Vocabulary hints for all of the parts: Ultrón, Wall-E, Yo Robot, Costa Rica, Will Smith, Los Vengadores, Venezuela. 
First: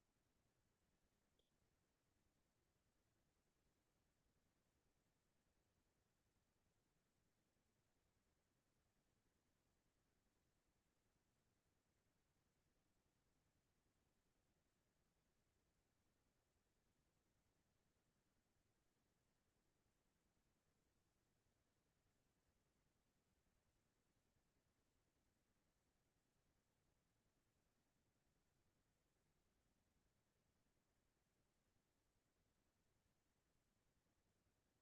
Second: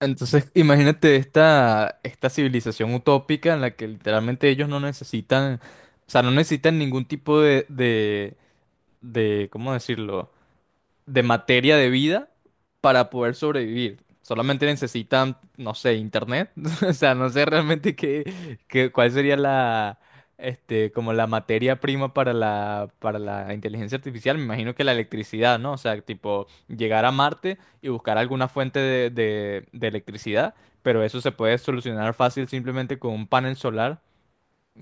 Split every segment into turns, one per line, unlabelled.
Entonces, imagínate esta civilización utópica en la que literalmente ellos no necesitan, o sea, no necesitan ningún tipo de, ¿cómo decirlo? De materia de vida para poder sobrevivir. Solamente necesitan, no sé, internet. O sea, no sé realmente cuál sería la, este, como la materia prima para la inteligencia artificial. Me imagino que la electricidad, ¿no? O sea, tipo, llegar a Marte y buscar alguna fuente de electricidad. Pero eso se puede solucionar fácil simplemente con un panel solar,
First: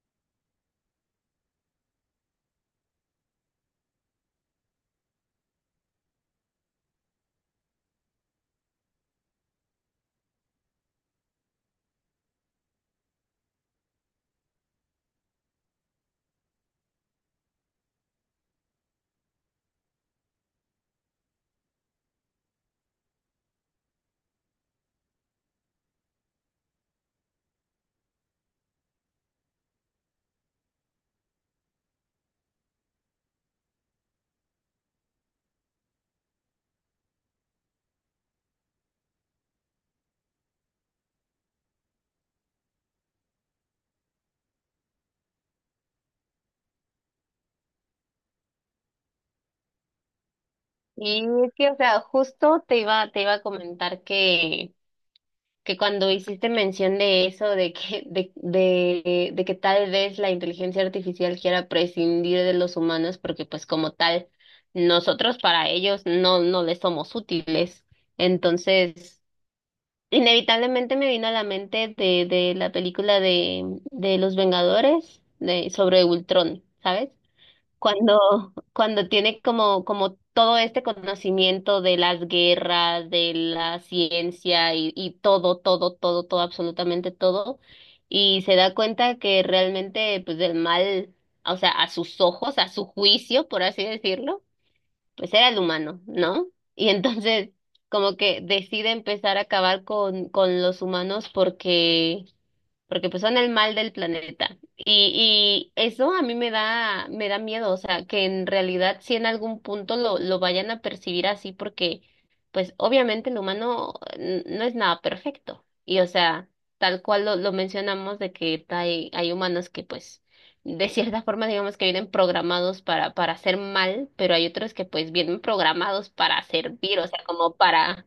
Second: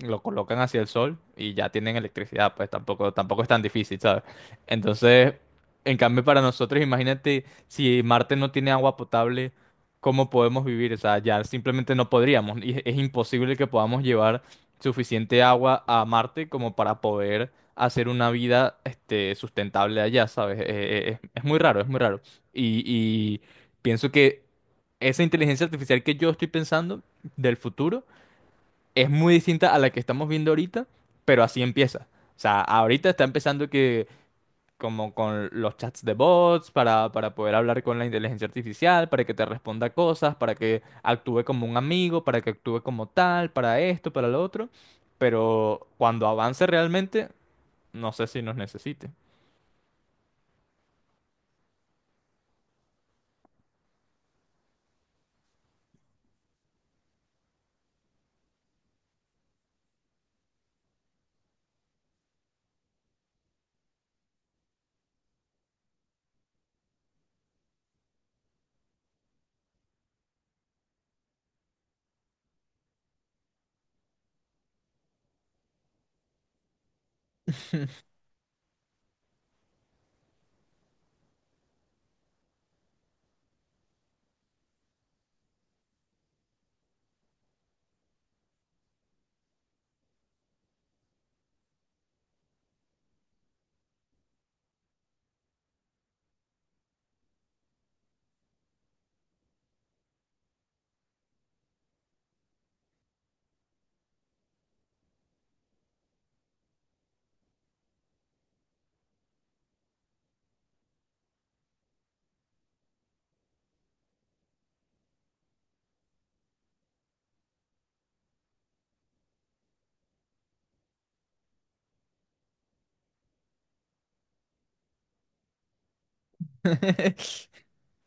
lo colocan hacia el sol y ya tienen electricidad, pues tampoco es tan difícil, ¿sabes? Entonces, en cambio para nosotros, imagínate si Marte no tiene agua potable, ¿cómo podemos vivir? O sea, ya simplemente no podríamos. Y es imposible que podamos llevar suficiente agua a Marte como para poder hacer una vida, este, sustentable allá, ¿sabes? Es muy raro, es muy raro. Y pienso que esa inteligencia artificial que yo estoy pensando del futuro, es muy distinta a la que estamos viendo ahorita, pero así empieza. O sea, ahorita está empezando que como con los chats de bots para poder hablar con la inteligencia artificial, para que te responda cosas, para que actúe como un amigo, para que actúe como tal, para esto, para lo otro. Pero cuando avance realmente, no sé si nos necesite.
Y es que, o sea, justo te iba a comentar que, cuando hiciste mención de eso, de que tal vez la inteligencia artificial quiera prescindir de los humanos, porque pues como tal, nosotros para ellos no les somos útiles. Entonces, inevitablemente me vino a la mente de la película de Los Vengadores, de, sobre Ultrón, ¿sabes? Cuando tiene como, como todo este conocimiento de las guerras, de la ciencia y todo, absolutamente todo, y se da cuenta que realmente, pues, del mal, o sea, a sus ojos, a su juicio, por así decirlo, pues era el humano, ¿no? Y entonces, como que decide empezar a acabar con los humanos porque pues son el mal del planeta. Y eso a mí me da miedo, o sea, que en realidad si en algún punto lo vayan a percibir así, porque pues obviamente el humano no es nada perfecto. Y o sea, tal cual lo mencionamos de que hay humanos que pues de cierta forma digamos que vienen programados para hacer mal, pero hay otros que pues vienen programados para servir, o sea, como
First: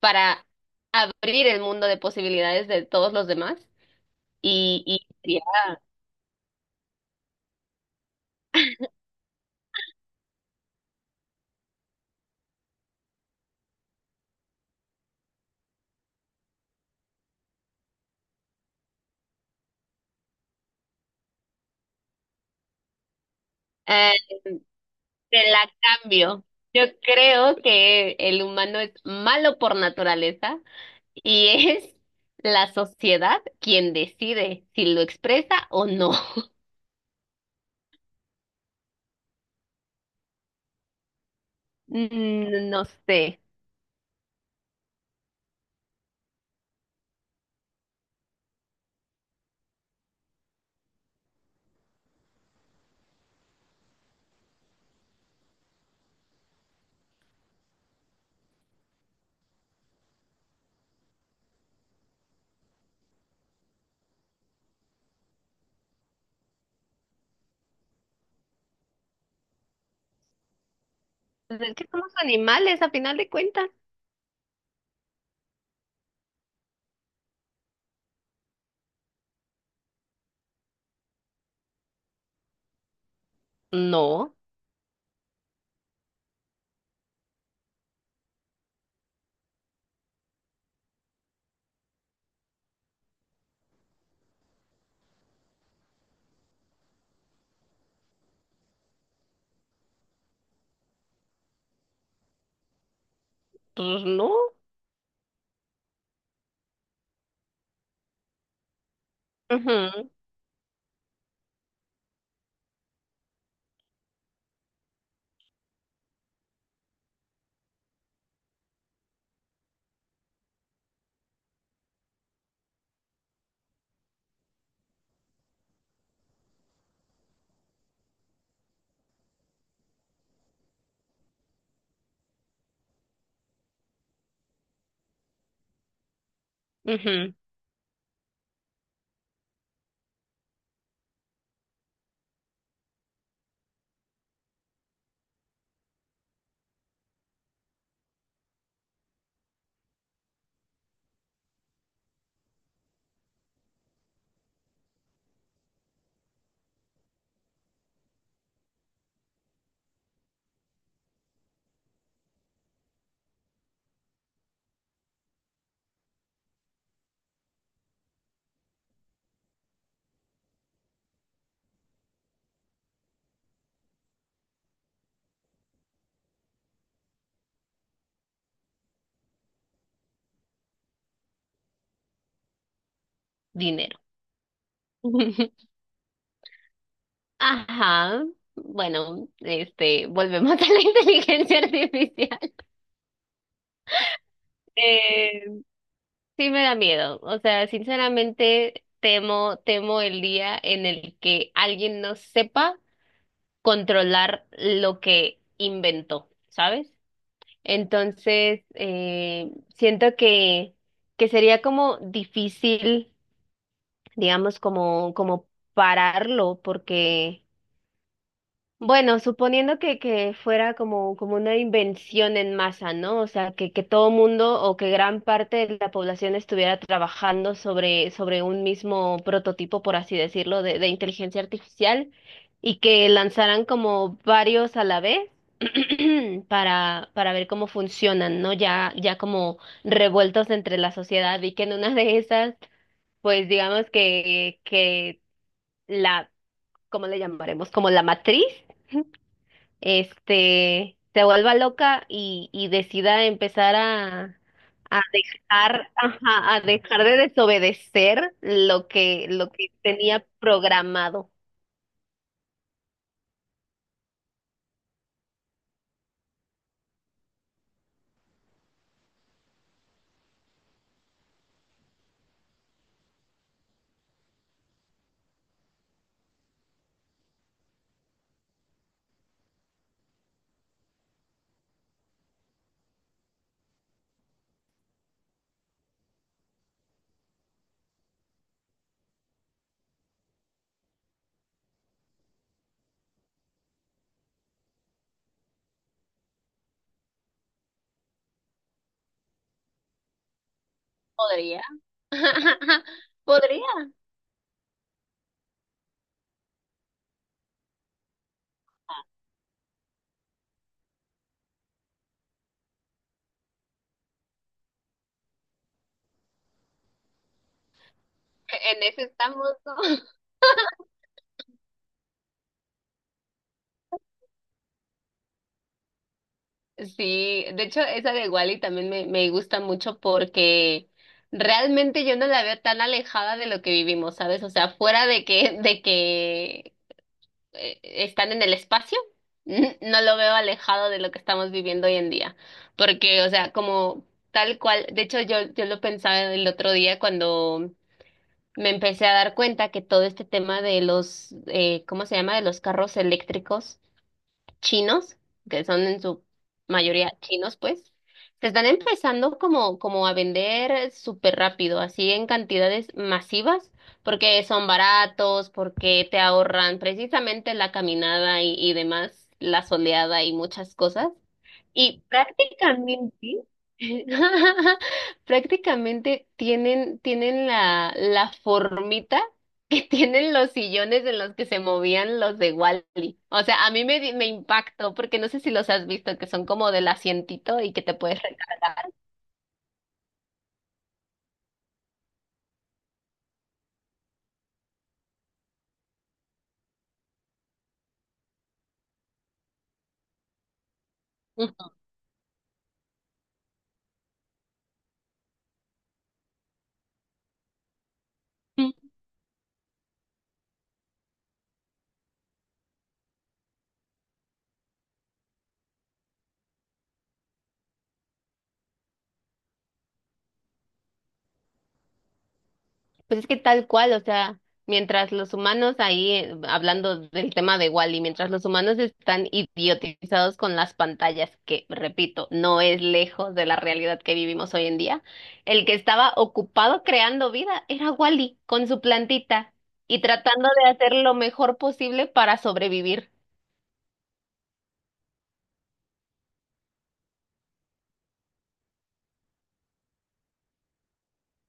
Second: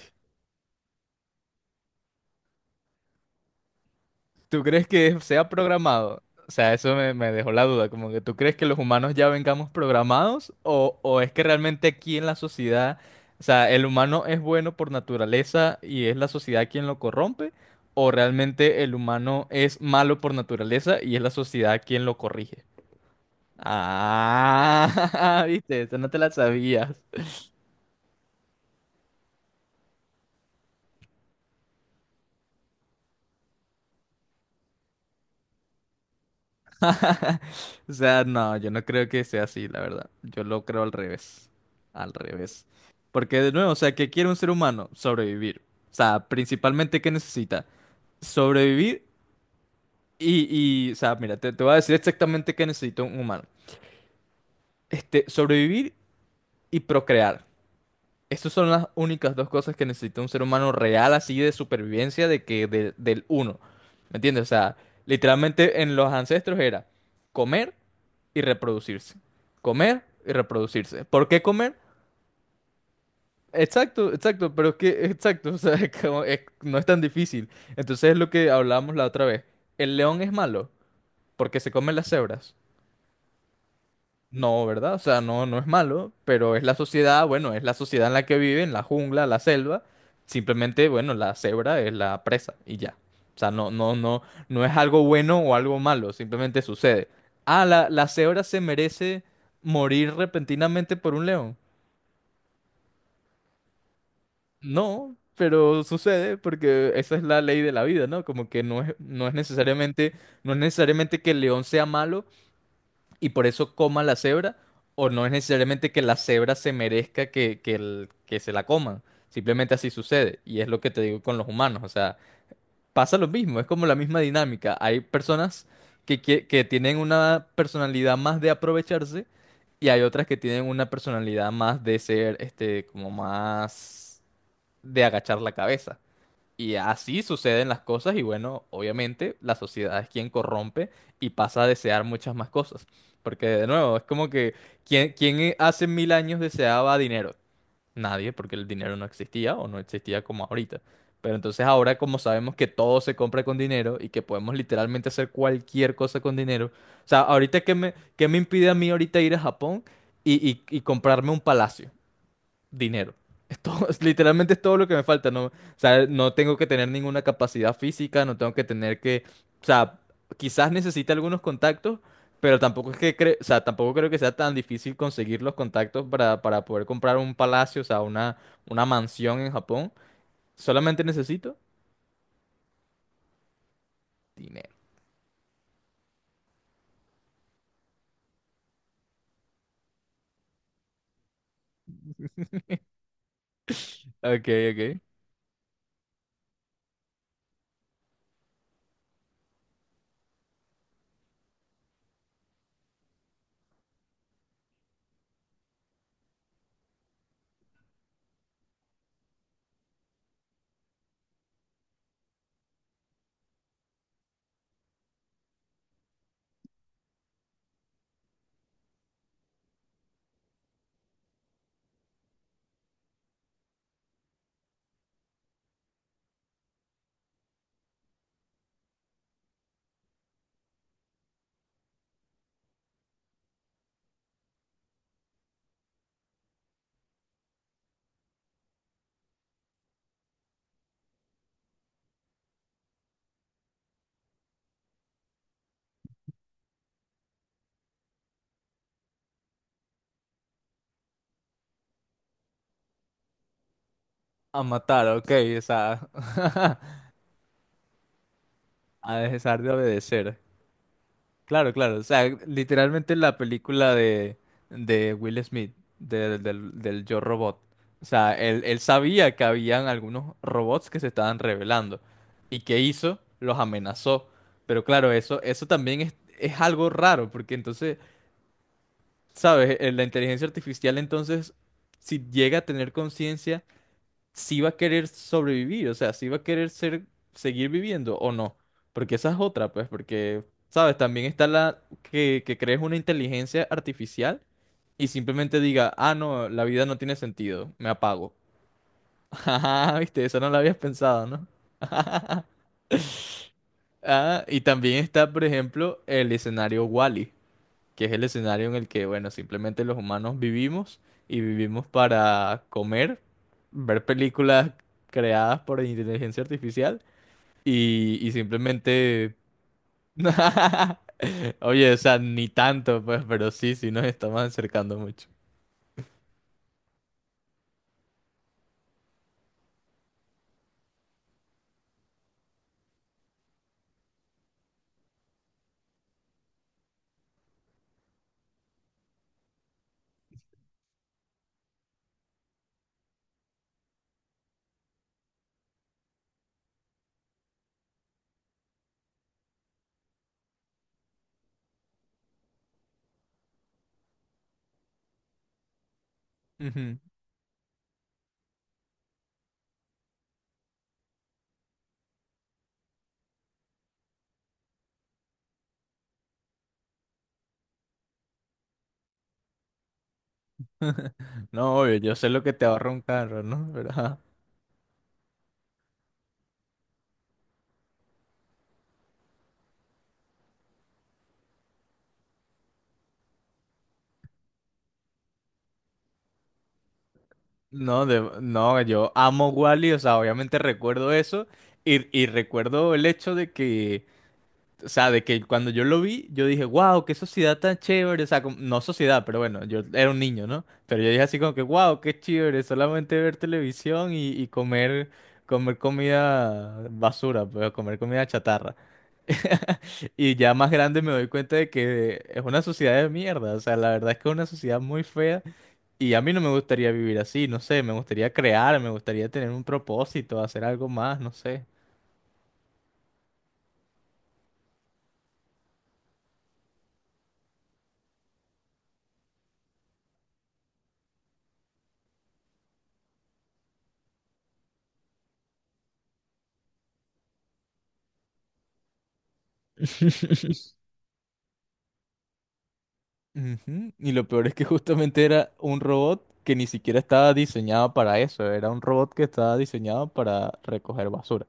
para abrir el mundo de posibilidades de todos los demás.
¿Tú
Y,
crees que
y
sea
ya,
programado? O sea, eso me dejó la duda, como que tú crees que los humanos ya vengamos programados o es que realmente aquí en la sociedad, o sea, el humano es bueno por naturaleza y es la sociedad quien lo corrompe, o realmente el humano es malo por naturaleza y es la sociedad quien lo corrige.
eh, te
Ah,
la
viste, eso no te la
cambio. Yo
sabías.
creo que el humano es malo por naturaleza y es la sociedad quien decide si lo expresa o no.
O sea, no, yo no creo que sea así, la verdad. Yo lo creo al revés. Al revés.
No
Porque
sé.
de nuevo, o sea, ¿qué quiere un ser humano? Sobrevivir. O sea, principalmente, ¿qué necesita? Sobrevivir y o sea, mira, te voy a decir exactamente qué necesita un humano. Este, sobrevivir y procrear. Estas son las únicas dos cosas que necesita un ser humano real, así de supervivencia, del uno. ¿Me entiendes? O sea, literalmente en los ancestros era comer y reproducirse. Comer y reproducirse. ¿Por qué
Pues
comer?
es que somos animales a final de cuentas.
Exacto, exacto, pero es que, exacto, o sea, no es tan difícil. Entonces es lo que hablábamos la otra vez. ¿El león es malo? Porque se come las cebras.
No,
No, ¿verdad? O sea, no, no es malo, pero es la sociedad, bueno, es la sociedad en la que viven, la jungla, la selva. Simplemente, bueno, la cebra es la presa y ya. O sea, no, no, no, no es algo bueno o algo malo, simplemente sucede. Ah, la cebra se merece morir repentinamente por un león.
pues no.
No, pero sucede porque esa es la ley de la vida, ¿no? Como que no no es
Ujú,
necesariamente, no es necesariamente que el león sea malo, y por eso coma la cebra, o no es necesariamente que la cebra se merezca que se la coman. Simplemente así sucede. Y es lo que te digo con los humanos. O sea, pasa lo mismo, es como la misma dinámica. Hay personas que tienen una personalidad más de aprovecharse, y hay otras que tienen una personalidad más de ser, este, como más de agachar la cabeza. Y así
ujú.
suceden las cosas y, bueno, obviamente la sociedad es quien corrompe y pasa a desear muchas más cosas. Porque de nuevo, es como que quién hace 1.000 años deseaba dinero? Nadie, porque el dinero no existía o no existía como ahorita. Pero entonces ahora, como sabemos que todo se compra con dinero y que podemos literalmente hacer cualquier cosa con dinero. O sea, ahorita qué me impide a mí ahorita ir a Japón y comprarme un palacio. Dinero. Literalmente es todo lo que me falta. No, o sea, no tengo que tener ninguna capacidad física, no tengo o sea, quizás necesite algunos contactos, pero tampoco es o sea, tampoco creo que sea tan difícil conseguir los contactos para poder comprar un palacio, o sea, una mansión en Japón. Solamente necesito
Dinero.
dinero.
Ajá. Bueno, este, volvemos a la inteligencia artificial.
Ok, ok.
Eh, Sí me da miedo, o sea, sinceramente temo, temo el día en el que alguien no sepa controlar lo que inventó, ¿sabes? Entonces, siento que sería como difícil, digamos, como, como pararlo, porque bueno, suponiendo que fuera como, como una invención en masa, ¿no? O sea, que todo mundo o que gran parte de la población estuviera trabajando sobre, sobre un mismo prototipo, por así decirlo, de inteligencia artificial y que lanzaran como varios a la vez para ver cómo funcionan, ¿no? Ya, ya como revueltos entre la sociedad y que en una de esas, pues digamos que la, ¿cómo le llamaremos? Como la matriz este, se vuelva loca y decida empezar
A
a
matar, ok, o
dejar,
sea,
ajá, a dejar de desobedecer
a
lo
dejar
que
de
tenía
obedecer.
programado.
Claro, claro. O sea, literalmente la película de Will Smith, del Yo Robot. O sea, él sabía que habían algunos robots que se estaban revelando. ¿Y qué hizo? Los amenazó. Pero claro, eso también es algo raro, porque entonces, ¿sabes? La inteligencia artificial entonces, si llega a tener conciencia, si va a querer sobrevivir, o sea, si va a querer ser, seguir viviendo o no. Porque esa es otra, pues, porque, ¿sabes? También está la que crees una inteligencia artificial y simplemente diga, ah, no, la vida no tiene sentido, me apago. Ajá, viste, eso no lo habías pensado, ¿no?
Podría. Podría.
Ah, y también está, por ejemplo, el escenario Wall-E, que es el escenario en el que, bueno, simplemente los humanos vivimos y vivimos para comer, ver películas creadas por inteligencia artificial y
En eso
simplemente...
estamos, ¿no?
Oye, o sea, ni tanto, pues, pero sí, sí nos estamos acercando mucho.
Sí, de hecho, esa de Wally también me gusta mucho porque realmente yo no la veo tan alejada de lo que vivimos, ¿sabes? O sea, fuera de que están en el espacio, no lo veo alejado de lo que estamos viviendo hoy en día. Porque, o sea, como tal cual, de hecho yo lo pensaba el otro día cuando me empecé a dar cuenta que todo este tema de los, ¿cómo se llama? De los carros eléctricos chinos, que son en su
Ujú.
mayoría chinos, pues, se están empezando como, como a vender súper rápido, así en cantidades masivas, porque son baratos, porque te ahorran precisamente la caminada y demás, la soleada y muchas cosas.
No, obvio,
Y
yo sé lo que te ahorra un carro,
prácticamente,
¿no? Pero, ajá.
prácticamente tienen, tienen la, la formita que tienen los sillones en los que se movían los de Wall-E. O sea, a mí me, di- me impactó porque no sé si los has visto, que son como del asientito y que te
No,
puedes
yo amo Wally, o sea, obviamente recuerdo eso y recuerdo el hecho de que o sea, de que cuando yo lo vi, yo dije, wow, qué sociedad tan chévere. O sea, no sociedad, pero bueno, yo era un niño, ¿no? Pero yo dije así como que,
recargar.
wow, qué chévere, solamente ver televisión y comer, comer comida basura, pues, comer comida chatarra. Y ya más grande me doy cuenta de que es una sociedad de mierda. O sea, la verdad es que es una sociedad muy fea. Y a mí no me gustaría vivir así, no sé. Me gustaría crear, me gustaría tener un propósito, hacer algo más, no sé.
Pues es que tal cual, o sea, mientras los humanos ahí, hablando del tema de Wall-E, mientras los humanos están idiotizados con las pantallas, que repito, no es lejos de la realidad que vivimos hoy en día, el que estaba ocupado creando vida era Wall-E con su plantita y tratando de hacer lo mejor posible para sobrevivir.
Ujú, y lo peor es que justamente era un robot que ni siquiera estaba diseñado para eso, era un robot que estaba diseñado para recoger basura.